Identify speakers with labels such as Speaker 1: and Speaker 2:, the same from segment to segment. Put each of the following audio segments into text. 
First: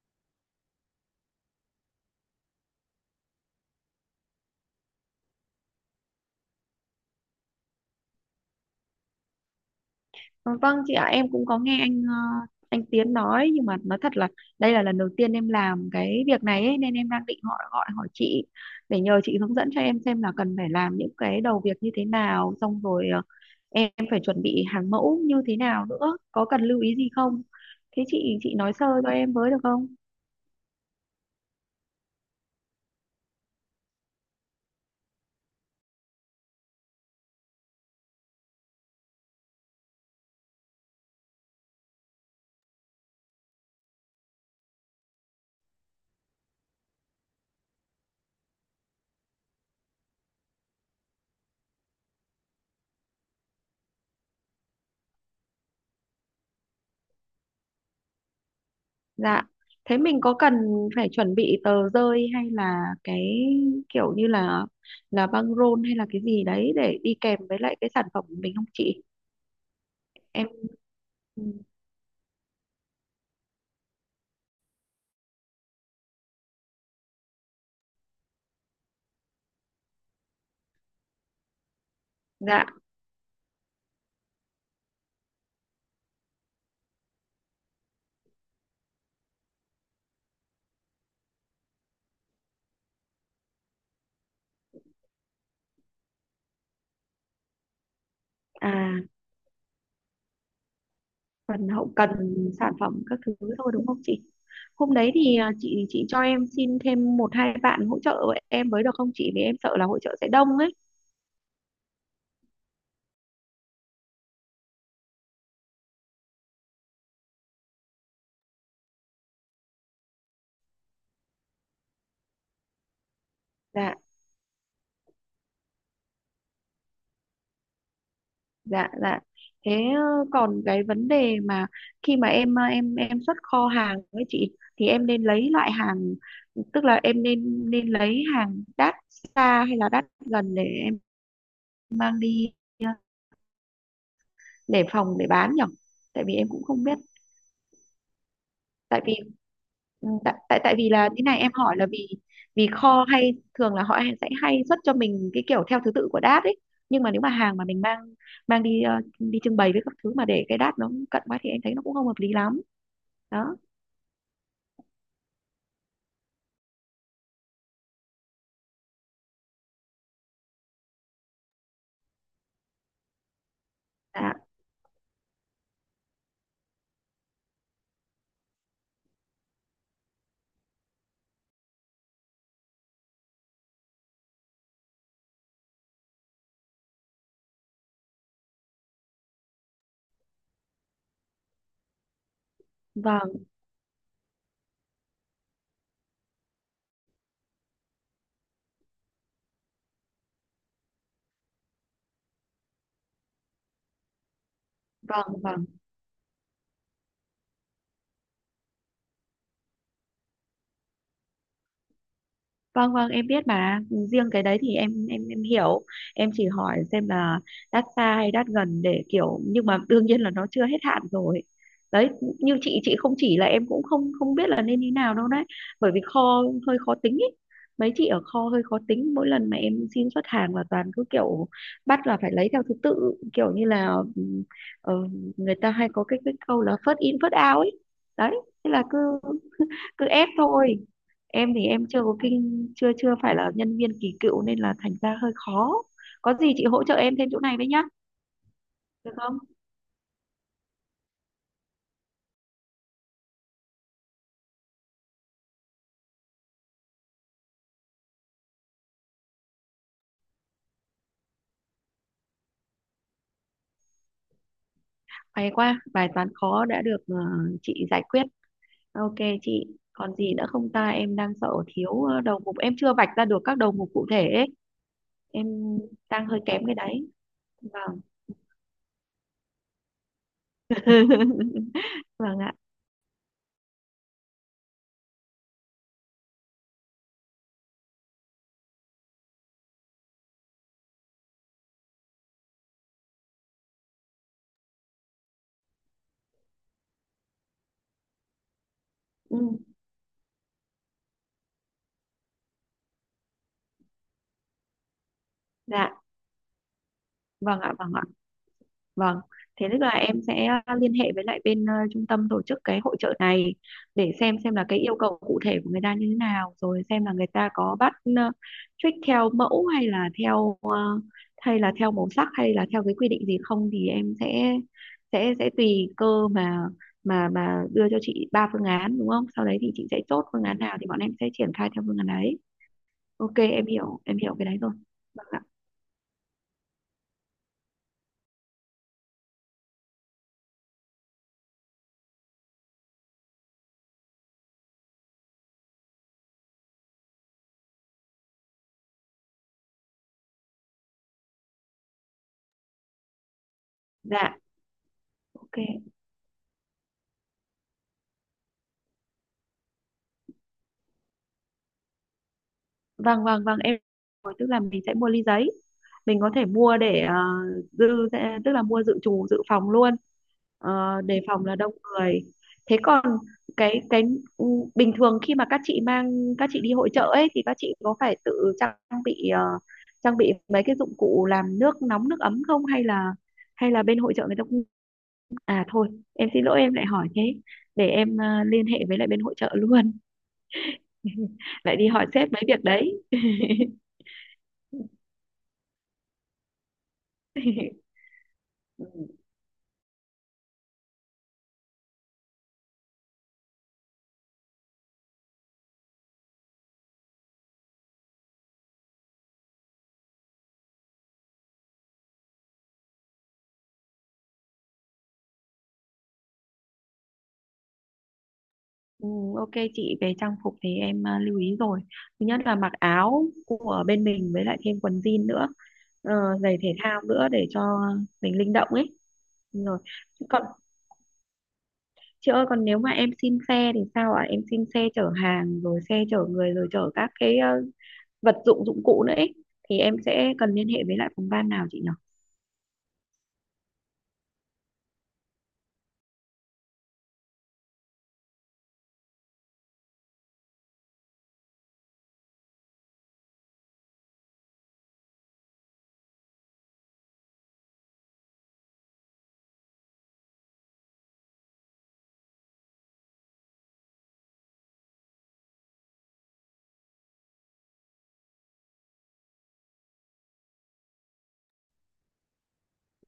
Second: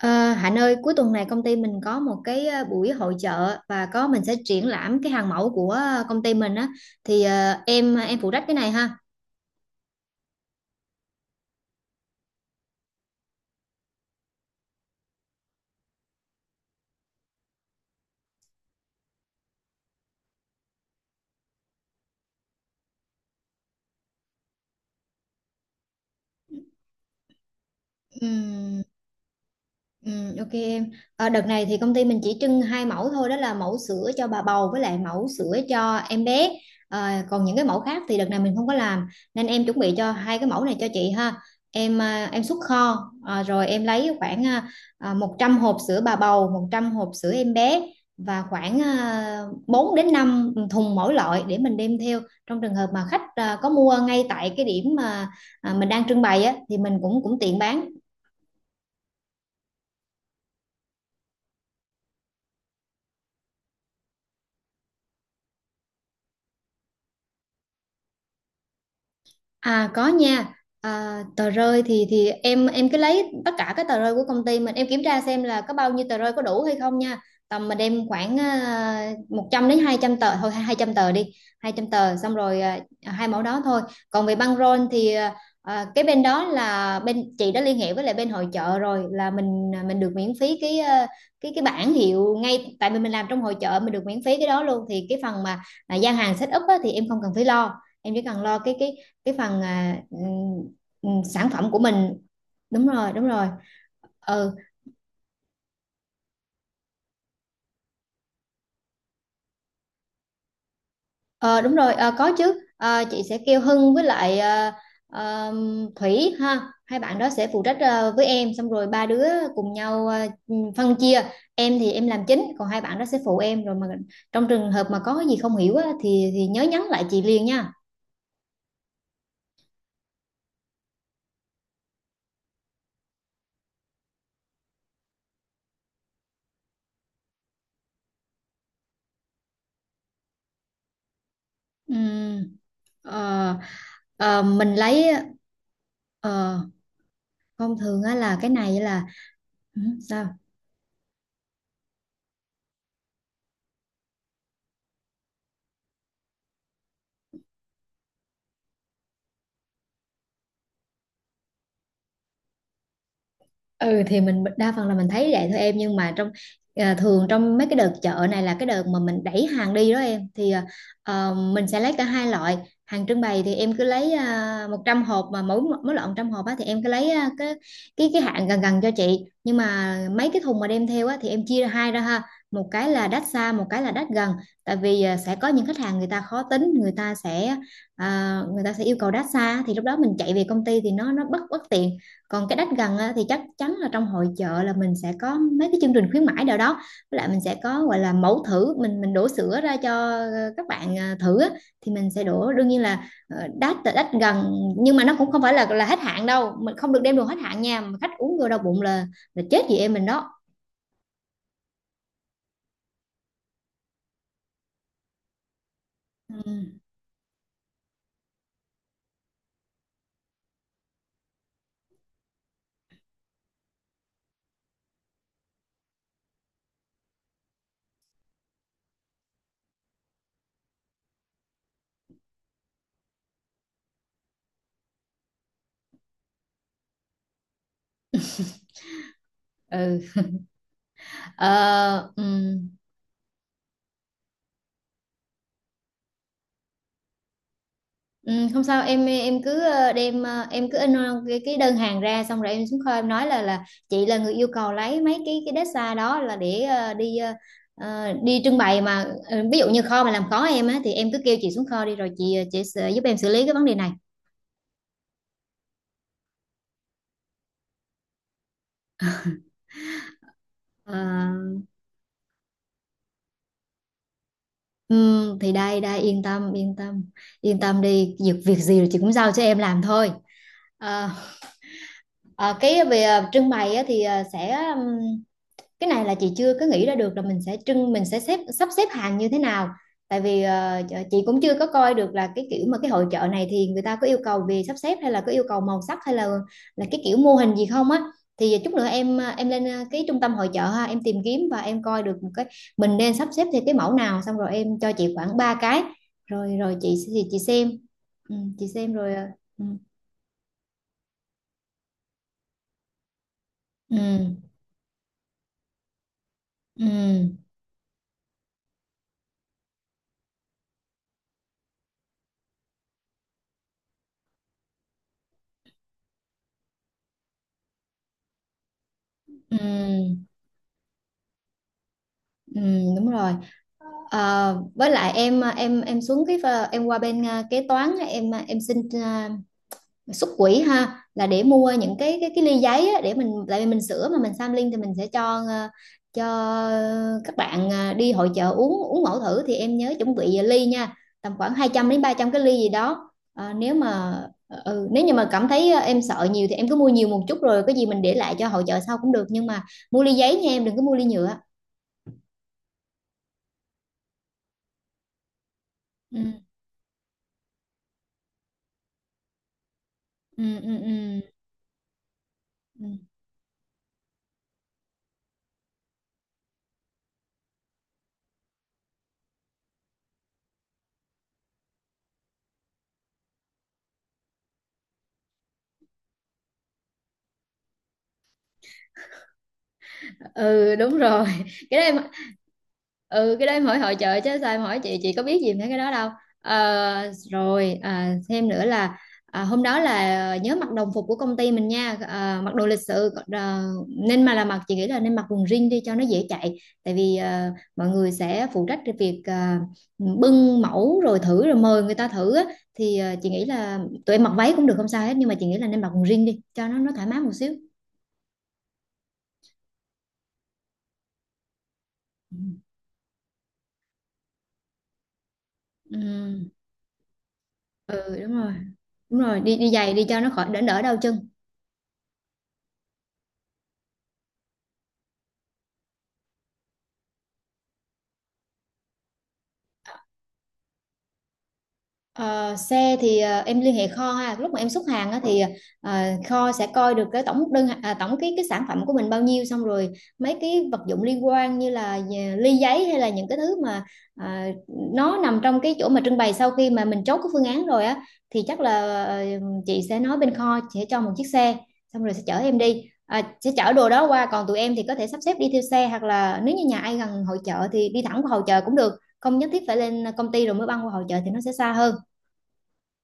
Speaker 1: Ờ, Hạnh ơi, cuối tuần này công ty mình có một cái buổi hội chợ và có mình sẽ triển lãm cái hàng mẫu của công ty mình á thì em phụ trách cái này ha.
Speaker 2: Ờ, Vâng chị ạ, em cũng có nghe anh Tiến nói, nhưng mà nói thật là đây là lần đầu tiên em làm cái việc này ấy, nên em đang định gọi gọi hỏi chị để nhờ chị hướng dẫn cho em xem là cần phải làm những cái đầu việc như thế nào, xong rồi em phải chuẩn bị hàng mẫu như thế nào nữa, có cần lưu ý gì không? Thế chị nói
Speaker 1: Ừm,
Speaker 2: sơ cho em với được không?
Speaker 1: ok em. Đợt này thì công ty mình chỉ trưng hai mẫu thôi, đó là mẫu sữa cho bà bầu với lại mẫu sữa cho em bé. Còn những cái mẫu khác thì đợt này mình không có làm, nên em chuẩn bị cho hai cái mẫu này cho chị ha. Em xuất kho, rồi em lấy khoảng 100 hộp sữa bà bầu, 100 hộp sữa em bé và khoảng 4 đến 5 thùng mỗi loại để mình đem theo, trong trường hợp mà khách có mua ngay tại cái điểm mà mình đang trưng bày á, thì mình cũng cũng tiện bán.
Speaker 2: Dạ. Thế mình có cần phải chuẩn bị tờ rơi hay là cái kiểu như là băng rôn hay là cái gì đấy để đi kèm với lại cái sản phẩm của mình không chị?
Speaker 1: À có nha.
Speaker 2: Em.
Speaker 1: À,
Speaker 2: Ừ,
Speaker 1: tờ rơi thì em cứ lấy tất cả các tờ rơi của công ty mình, em kiểm tra xem là có bao nhiêu tờ rơi, có đủ hay không nha. Tầm mình đem khoảng 100 đến 200 tờ thôi, 200 tờ đi. Hai trăm tờ xong rồi,
Speaker 2: dạ,
Speaker 1: hai mẫu đó thôi. Còn về băng rôn thì cái bên đó là bên chị đã liên hệ với lại bên hội chợ rồi, là mình được miễn phí cái, cái bảng hiệu, ngay tại vì mình làm trong hội chợ mình được miễn phí cái đó luôn. Thì cái phần mà gian hàng set up á, thì em không cần phải lo, em chỉ cần lo
Speaker 2: à,
Speaker 1: cái phần, ừ, sản
Speaker 2: phần
Speaker 1: phẩm của
Speaker 2: hậu cần
Speaker 1: mình.
Speaker 2: sản
Speaker 1: Đúng
Speaker 2: phẩm
Speaker 1: rồi,
Speaker 2: các
Speaker 1: đúng
Speaker 2: thứ
Speaker 1: rồi.
Speaker 2: thôi, đúng không chị?
Speaker 1: Ừ.
Speaker 2: Hôm đấy thì chị cho em xin thêm một hai bạn hỗ trợ em với được không chị, vì em sợ là hỗ trợ sẽ đông ấy.
Speaker 1: ờ, Đúng rồi, có chứ. Ờ, chị sẽ kêu Hưng với lại ờ, Thủy ha, hai bạn đó sẽ phụ trách với em, xong rồi ba đứa cùng nhau phân chia. Em thì em làm chính, còn hai bạn đó sẽ phụ em rồi mà.
Speaker 2: Dạ,
Speaker 1: Trong trường hợp mà có cái gì không hiểu á, thì nhớ nhắn lại chị liền nha.
Speaker 2: dạ, dạ. Thế còn cái vấn đề mà khi mà em xuất kho hàng với chị thì em nên lấy loại hàng, tức là em nên nên lấy hàng đắt xa hay là đắt gần để em mang đi
Speaker 1: Ừm,
Speaker 2: ờ,
Speaker 1: ờ, mình
Speaker 2: để
Speaker 1: lấy
Speaker 2: phòng để bán nhỉ, tại vì em
Speaker 1: ờ,
Speaker 2: cũng không biết.
Speaker 1: thông thường á là cái này
Speaker 2: tại
Speaker 1: là
Speaker 2: vì
Speaker 1: ừ,
Speaker 2: ừ, tại
Speaker 1: sao.
Speaker 2: tại tại vì là thế này, em hỏi là vì vì kho hay thường là họ sẽ hay xuất cho mình cái kiểu theo thứ tự của đát ấy, nhưng mà nếu mà hàng mà mình mang mang đi đi trưng bày với các thứ mà để cái đát nó cận quá thì em thấy nó cũng không hợp lý lắm đó.
Speaker 1: Ừ thì mình đa phần là mình thấy vậy thôi em, nhưng mà trong thường trong mấy cái đợt chợ này là cái đợt mà mình đẩy hàng đi đó em, thì mình sẽ lấy cả hai loại. Hàng trưng bày thì em cứ lấy
Speaker 2: Dạ,
Speaker 1: 100 hộp, mà mỗi mỗi loại 100 hộp á, thì em cứ lấy cái hạn gần gần cho chị. Nhưng mà mấy cái thùng mà đem theo á, thì em chia ra hai ra ha, một cái là đắt xa, một cái là đắt gần. Tại vì sẽ có những khách hàng, người ta khó tính, người ta sẽ yêu cầu đắt xa, thì lúc đó mình chạy về công ty thì nó bất bất tiện. Còn cái đắt gần á, thì chắc
Speaker 2: vâng,
Speaker 1: chắn là trong hội chợ là mình sẽ có mấy cái chương trình khuyến mãi nào đó, với lại mình sẽ có gọi là mẫu thử, mình đổ sữa ra cho các bạn thử á. Thì mình sẽ đổ, đương nhiên là đắt là đắt gần, nhưng mà nó cũng
Speaker 2: vâng,
Speaker 1: không phải
Speaker 2: vâng.
Speaker 1: là hết hạn đâu, mình không được đem đồ hết hạn nha, mà khách uống vô đau bụng là chết chị em mình đó.
Speaker 2: Vâng, vâng, em biết mà. Riêng cái đấy thì em hiểu, em chỉ
Speaker 1: Ừ.
Speaker 2: hỏi xem là đắt xa hay đắt gần để kiểu, nhưng mà đương nhiên là nó chưa hết hạn rồi, đấy. Như chị không chỉ là em cũng không không biết là nên như nào đâu đấy, bởi vì kho hơi khó tính ý. Mấy chị ở kho hơi khó tính, mỗi lần mà em xin xuất hàng là toàn cứ kiểu bắt là phải lấy theo thứ tự, kiểu như là ừ, ờ, người ta hay có cái câu là first in first out ấy, đấy, thế là cứ
Speaker 1: Ừ.
Speaker 2: cứ ép thôi. Em thì em chưa
Speaker 1: Ờ,
Speaker 2: có
Speaker 1: ừ.
Speaker 2: kinh chưa chưa phải là nhân viên kỳ cựu, nên là thành ra hơi khó, có gì chị hỗ trợ em thêm chỗ này với nhá,
Speaker 1: Ừ, không sao, em
Speaker 2: được không?
Speaker 1: em cứ đem, em cứ in, cái đơn hàng ra, xong rồi em xuống kho em nói là chị là người yêu cầu lấy mấy cái deadline đó là để đi trưng bày mà. Ví dụ như kho mà làm khó em á, thì em cứ kêu chị xuống kho đi, rồi chị sẽ giúp em xử lý cái vấn đề này.
Speaker 2: Hay quá, bài toán khó đã được chị giải quyết. Ok chị, còn gì nữa không ta,
Speaker 1: Ờ,
Speaker 2: em đang sợ thiếu đầu mục, em chưa vạch ra được các đầu mục cụ thể ấy.
Speaker 1: ừ,
Speaker 2: Em
Speaker 1: thì Đây đây, yên
Speaker 2: đang hơi
Speaker 1: tâm
Speaker 2: kém cái
Speaker 1: yên tâm,
Speaker 2: đấy.
Speaker 1: yên tâm
Speaker 2: Vâng.
Speaker 1: đi, việc việc gì rồi chị cũng giao cho em làm thôi. Ờ,
Speaker 2: Vâng ạ.
Speaker 1: ờ, cái về trưng bày á, thì ờ, sẽ cái này là chị chưa có nghĩ ra được là mình sẽ trưng, mình sẽ sắp xếp hàng như thế nào. Tại vì chị cũng chưa có coi được là cái kiểu mà cái hội chợ này thì người ta có yêu cầu về sắp xếp, hay là có yêu cầu màu sắc, hay là cái kiểu mô hình gì không á. Thì chút nữa em ờ,
Speaker 2: Ừ,
Speaker 1: em lên cái trung tâm hội chợ ha, em tìm kiếm và em coi được một cái mình nên sắp xếp theo cái mẫu nào, xong rồi em cho chị khoảng ba cái,
Speaker 2: dạ.
Speaker 1: rồi rồi chị thì chị
Speaker 2: Vâng ạ.
Speaker 1: xem.
Speaker 2: Vâng ạ.
Speaker 1: Ừ, chị xem
Speaker 2: Vâng,
Speaker 1: rồi,
Speaker 2: thế
Speaker 1: ừ,
Speaker 2: tức là em sẽ liên hệ với lại bên trung tâm tổ chức cái hội chợ này để
Speaker 1: ừ,
Speaker 2: xem là cái yêu cầu cụ thể của người ta như thế nào, rồi xem là người
Speaker 1: ừ,
Speaker 2: ta có bắt trích theo mẫu hay là hay là theo màu sắc hay là theo cái quy định gì không, thì em sẽ tùy cơ mà đưa cho chị ba phương án, đúng không?
Speaker 1: ừ,
Speaker 2: Sau đấy thì chị sẽ chốt
Speaker 1: ừ,
Speaker 2: phương án nào thì bọn em sẽ triển khai theo phương án ấy.
Speaker 1: ừ, đúng
Speaker 2: Ok,
Speaker 1: rồi.
Speaker 2: em hiểu cái đấy rồi.
Speaker 1: Với lại
Speaker 2: Vâng ạ.
Speaker 1: em xuống cái em qua bên kế toán á, em xin à, xuất quỹ ha, là để mua những cái ly giấy á, để mình, tại vì mình sửa mà mình sampling thì mình sẽ cho cho các bạn đi hội chợ uống uống mẫu thử, thì em nhớ chuẩn bị ly nha, tầm khoảng 200 đến 300 cái ly gì đó. Ờ, nếu mà
Speaker 2: Dạ,
Speaker 1: Nếu như mà cảm
Speaker 2: ok.
Speaker 1: thấy em sợ nhiều thì em cứ mua nhiều một chút, rồi cái gì mình để lại cho hội chợ sau cũng được, nhưng mà mua ly giấy nha, em đừng có mua ly nhựa.
Speaker 2: Vâng, vâng, vâng, em. Rồi, tức là mình sẽ mua ly giấy, mình
Speaker 1: Ừ,
Speaker 2: có thể mua để dự tức là mua dự trù dự phòng luôn.
Speaker 1: ừ, ừ,
Speaker 2: Ờ, đề
Speaker 1: ừ.
Speaker 2: phòng là đông người. Thế
Speaker 1: Ừ.
Speaker 2: còn cái ừ, bình thường khi mà các chị mang các chị đi hội chợ ấy thì các chị có phải tự bị ờ, trang bị mấy cái dụng cụ làm nước nóng nước ấm không, hay là bên hội chợ người ta cũng, à thôi, em xin lỗi, em lại hỏi thế, để em liên hệ với lại bên hội chợ luôn.
Speaker 1: Ừ, đúng rồi.
Speaker 2: Lại
Speaker 1: Cái
Speaker 2: đi
Speaker 1: đó em.
Speaker 2: hỏi sếp mấy việc đấy.
Speaker 1: Ừ, cái đó em hỏi hội chợ chứ sao em hỏi chị có biết gì về cái đó đâu. Rồi, thêm nữa
Speaker 2: Ừ,
Speaker 1: là, hôm đó là nhớ mặc đồng phục của công ty mình nha, mặc đồ lịch sự, nên mà là chị nghĩ là nên mặc quần jean đi cho nó dễ chạy. Tại vì mọi người sẽ phụ trách cái việc bưng mẫu rồi thử rồi mời người ta thử á. Thì chị nghĩ là tụi em mặc váy cũng được, không sao hết, nhưng mà chị nghĩ là nên mặc quần jean đi cho nó thoải mái một xíu.
Speaker 2: ừ, ok chị, về trang phục thì em lưu ý rồi, thứ nhất là mặc áo của bên mình với lại thêm quần jean nữa, ờ,
Speaker 1: Ừ,
Speaker 2: giày thể thao nữa để cho
Speaker 1: ừ đúng
Speaker 2: mình linh
Speaker 1: rồi,
Speaker 2: động ấy.
Speaker 1: đúng rồi, đi đi
Speaker 2: Rồi
Speaker 1: giày đi cho nó
Speaker 2: còn
Speaker 1: khỏi đỡ đỡ đau chân.
Speaker 2: chị ơi, còn nếu mà em xin xe thì sao ạ, em xin xe chở hàng rồi xe chở người rồi chở các cái vật dụng dụng cụ nữa ấy thì em sẽ cần liên hệ với lại phòng ban nào chị nhỉ?
Speaker 1: Ờ, Xe thì em liên hệ kho ha, lúc mà em xuất hàng á, thì ờ, kho sẽ coi được cái tổng đơn, tổng cái sản phẩm của mình bao nhiêu, xong rồi mấy cái vật dụng liên quan như là ly giấy hay là những cái thứ mà ờ, nó nằm trong cái chỗ mà trưng bày, sau khi mà mình chốt cái phương án rồi á, thì chắc là chị sẽ nói bên kho sẽ cho một chiếc xe, xong rồi sẽ chở em đi. À, sẽ chở đồ đó qua, còn tụi em thì có thể sắp xếp đi theo xe, hoặc là nếu như nhà ai gần hội chợ thì đi thẳng qua hội chợ cũng được, không nhất thiết phải lên công ty rồi mới băng qua hội chợ thì nó sẽ xa hơn.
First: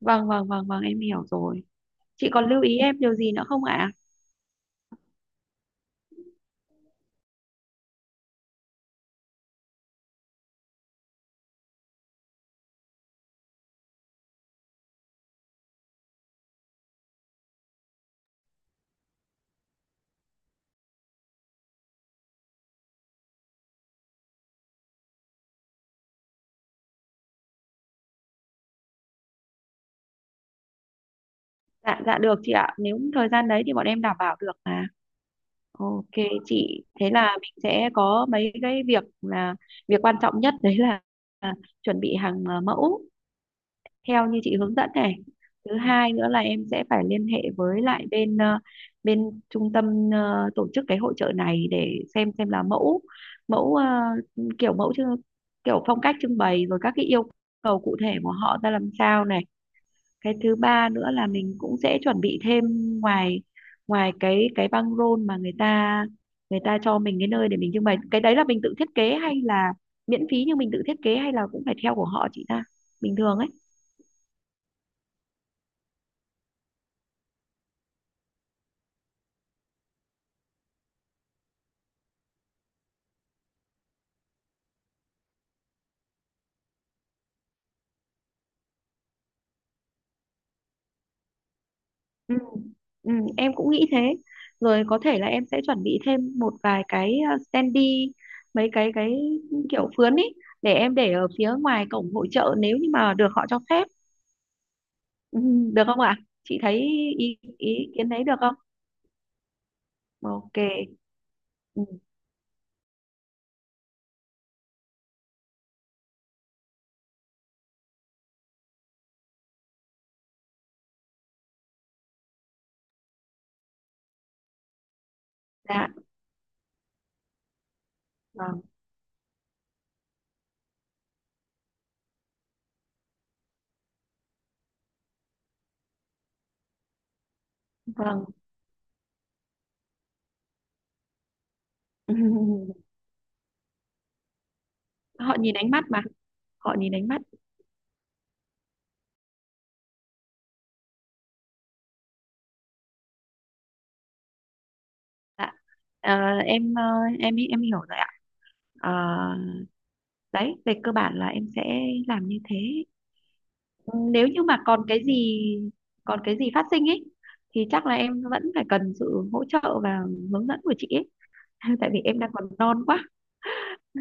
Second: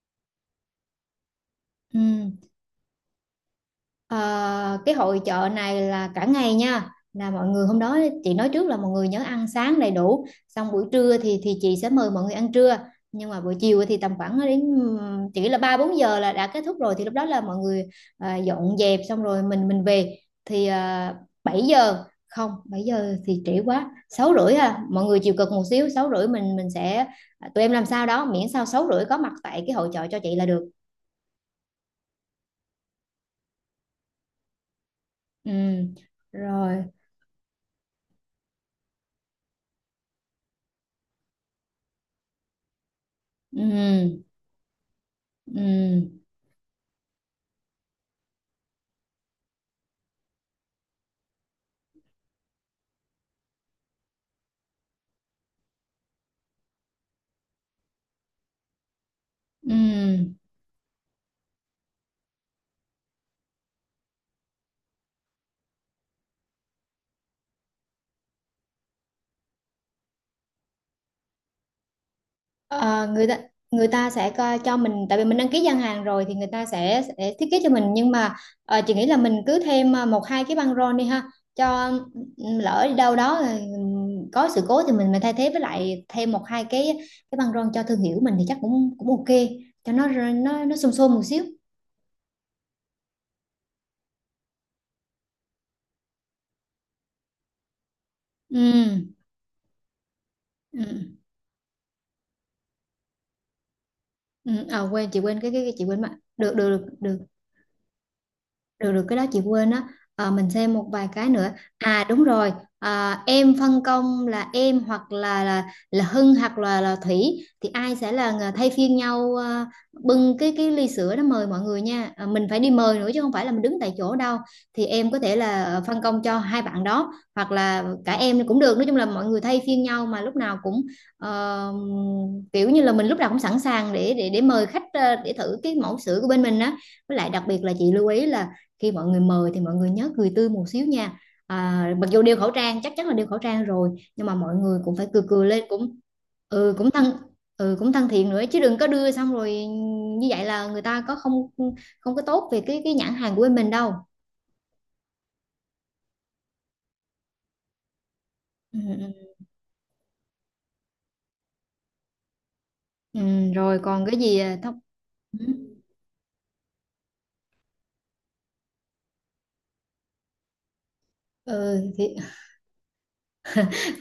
Speaker 2: Vâng, vâng, vâng, vâng, em hiểu rồi.
Speaker 1: Ừ.
Speaker 2: Chị còn lưu ý em điều gì nữa không ạ?
Speaker 1: Ờ, cái hội chợ này là cả ngày nha, là mọi người hôm đó chị nói trước là mọi người nhớ ăn sáng đầy đủ, xong buổi trưa thì chị sẽ mời mọi người ăn trưa. Nhưng mà buổi chiều thì tầm khoảng đến chỉ là ba bốn giờ là đã kết thúc rồi, thì lúc đó là mọi người dọn dẹp xong rồi mình về. Thì 7 giờ, không, 7 giờ thì trễ quá, 6:30, à mọi người chịu cực một xíu, 6:30 mình sẽ, tụi em làm sao đó miễn sao 6:30 có mặt tại cái hội chợ cho chị là được.
Speaker 2: Dạ, dạ, được chị ạ, nếu thời gian đấy thì bọn em đảm bảo được mà.
Speaker 1: Ừ
Speaker 2: Ok chị,
Speaker 1: rồi.
Speaker 2: thế là mình sẽ có mấy cái việc là, việc quan trọng nhất đấy là chuẩn bị hàng mẫu theo
Speaker 1: Ừ.
Speaker 2: như chị hướng dẫn này. Thứ hai
Speaker 1: Ừ,
Speaker 2: nữa là em sẽ phải liên hệ với lại bên bên trung tâm tổ chức cái hội chợ này để xem là mẫu mẫu kiểu mẫu chứ kiểu phong cách trưng bày rồi các cái yêu cầu cụ thể của họ ra làm sao này. Cái
Speaker 1: ừ.
Speaker 2: thứ ba nữa là mình cũng sẽ chuẩn bị thêm ngoài ngoài cái băng rôn mà người ta cho mình cái nơi để mình trưng bày, cái đấy là mình tự thiết kế hay là miễn phí nhưng mình tự thiết kế hay là cũng phải theo của họ chị ta
Speaker 1: Ờ,
Speaker 2: bình
Speaker 1: người
Speaker 2: thường
Speaker 1: ta
Speaker 2: ấy.
Speaker 1: người ta sẽ coi cho mình, tại vì mình đăng ký gian hàng rồi thì người ta sẽ thiết kế cho mình, nhưng mà chị nghĩ là mình cứ thêm một hai cái băng rôn đi ha, cho lỡ đi đâu đó có sự cố thì mình thay thế, với lại thêm một hai cái băng rôn cho thương hiệu mình thì chắc cũng cũng ok, cho nó xôm xôm một xíu.
Speaker 2: Ừ. Ừ, em cũng nghĩ thế, rồi có thể là em sẽ chuẩn bị thêm một vài cái standee, mấy cái
Speaker 1: Ừ,
Speaker 2: kiểu phướn ấy để em để
Speaker 1: ừ,
Speaker 2: ở phía ngoài cổng hội chợ nếu như mà được họ cho phép.
Speaker 1: ừ. À, quên, chị
Speaker 2: Ừ,
Speaker 1: quên cái, cái
Speaker 2: được
Speaker 1: chị
Speaker 2: không
Speaker 1: quên mà,
Speaker 2: ạ?
Speaker 1: được
Speaker 2: Chị
Speaker 1: được
Speaker 2: thấy
Speaker 1: được được,
Speaker 2: ý kiến đấy được không?
Speaker 1: được được, cái đó chị quên á. Mình
Speaker 2: Ok.
Speaker 1: xem một vài cái nữa.
Speaker 2: Ừm,
Speaker 1: À đúng rồi, à, em phân công là em hoặc là Hưng hoặc là Thủy, thì ai sẽ là người thay phiên nhau bưng cái ly sữa đó mời mọi người nha, mình phải đi mời nữa chứ không phải là mình đứng tại chỗ đâu. Thì em có thể là
Speaker 2: dạ,
Speaker 1: phân công cho hai bạn đó hoặc là cả em cũng
Speaker 2: vâng,
Speaker 1: được, nói chung là mọi người thay phiên nhau mà lúc nào cũng ờ, kiểu như là mình lúc nào cũng sẵn sàng để mời khách, để thử cái mẫu sữa của bên mình á. Với lại đặc biệt là chị lưu
Speaker 2: vâng.
Speaker 1: ý là, khi mọi người mời thì mọi người nhớ cười tươi một xíu nha. À, mặc dù đeo khẩu trang, chắc chắn là đeo khẩu trang rồi, nhưng mà mọi người cũng phải cười
Speaker 2: Họ
Speaker 1: cười
Speaker 2: nhìn
Speaker 1: lên,
Speaker 2: ánh mắt
Speaker 1: cũng
Speaker 2: mà, họ
Speaker 1: ừ cũng
Speaker 2: nhìn
Speaker 1: thân,
Speaker 2: ánh mắt.
Speaker 1: ừ cũng thân thiện nữa chứ, đừng có đưa xong rồi như vậy là người ta có không không có tốt về cái nhãn hàng của bên mình đâu.
Speaker 2: Dạ. Ờ, em ờ, em hiểu rồi ạ.
Speaker 1: Ừ,
Speaker 2: Ờ,
Speaker 1: ừ,
Speaker 2: đấy, về cơ bản là em sẽ làm như thế.
Speaker 1: ừ, rồi
Speaker 2: Ừ,
Speaker 1: còn cái
Speaker 2: nếu
Speaker 1: gì
Speaker 2: như mà
Speaker 1: thông ừ,
Speaker 2: còn cái gì phát sinh ấy thì chắc là em vẫn phải cần sự hỗ trợ và hướng dẫn của chị ấy,
Speaker 1: ừ,
Speaker 2: tại vì
Speaker 1: thì.
Speaker 2: em đang còn non quá.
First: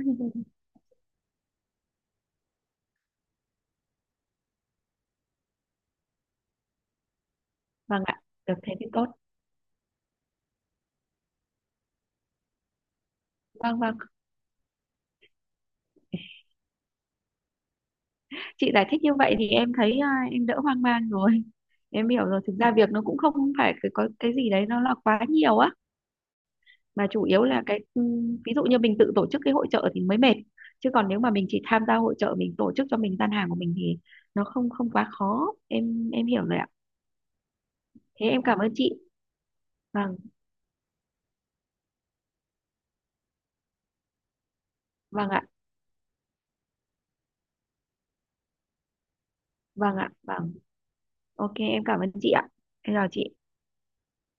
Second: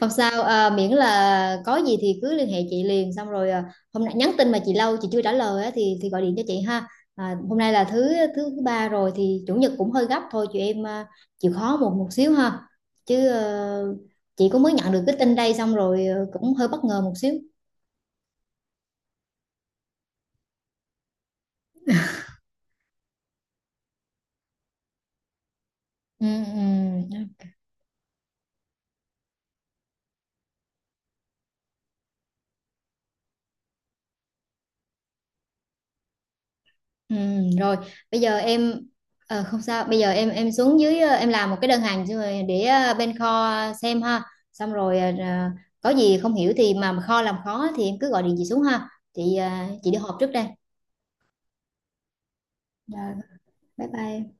Speaker 1: Không sao, miễn là có gì thì cứ liên hệ chị liền, xong rồi hôm nay nhắn tin mà chị lâu chị chưa trả lời á, thì gọi điện cho chị ha. À, hôm nay là
Speaker 2: Vâng
Speaker 1: thứ
Speaker 2: ạ,
Speaker 1: thứ
Speaker 2: được thế thì
Speaker 1: ba
Speaker 2: tốt.
Speaker 1: rồi thì chủ nhật cũng hơi gấp thôi, chị em, chịu khó một một xíu ha. Chứ
Speaker 2: Vâng, vâng.
Speaker 1: chị cũng mới nhận được cái tin đây, xong rồi cũng hơi bất ngờ một xíu.
Speaker 2: Chị giải thích như vậy thì em thấy em đỡ hoang mang rồi em hiểu rồi, thực ra việc nó cũng không phải cái có cái gì đấy nó là quá nhiều á,
Speaker 1: Ừ,
Speaker 2: mà chủ
Speaker 1: ừ.
Speaker 2: yếu là cái ví dụ như mình tự tổ chức cái hội chợ thì mới mệt, chứ còn nếu mà mình chỉ tham gia hội chợ mình tổ chức cho mình gian hàng của mình thì nó không không quá khó, em hiểu rồi ạ.
Speaker 1: Ừ, rồi bây
Speaker 2: Thế
Speaker 1: giờ
Speaker 2: em cảm ơn
Speaker 1: em,
Speaker 2: chị.
Speaker 1: không sao, bây giờ
Speaker 2: Vâng,
Speaker 1: em xuống dưới, em làm một cái đơn hàng xong rồi để bên kho xem ha, xong rồi,
Speaker 2: vâng ạ.
Speaker 1: có gì không hiểu thì mà kho làm khó thì em cứ gọi điện chị xuống ha, chị
Speaker 2: Vâng
Speaker 1: đi
Speaker 2: ạ.
Speaker 1: họp trước đây,
Speaker 2: Vâng. Ok, em cảm ơn chị ạ, em chào
Speaker 1: rồi
Speaker 2: chị.
Speaker 1: bye bye em.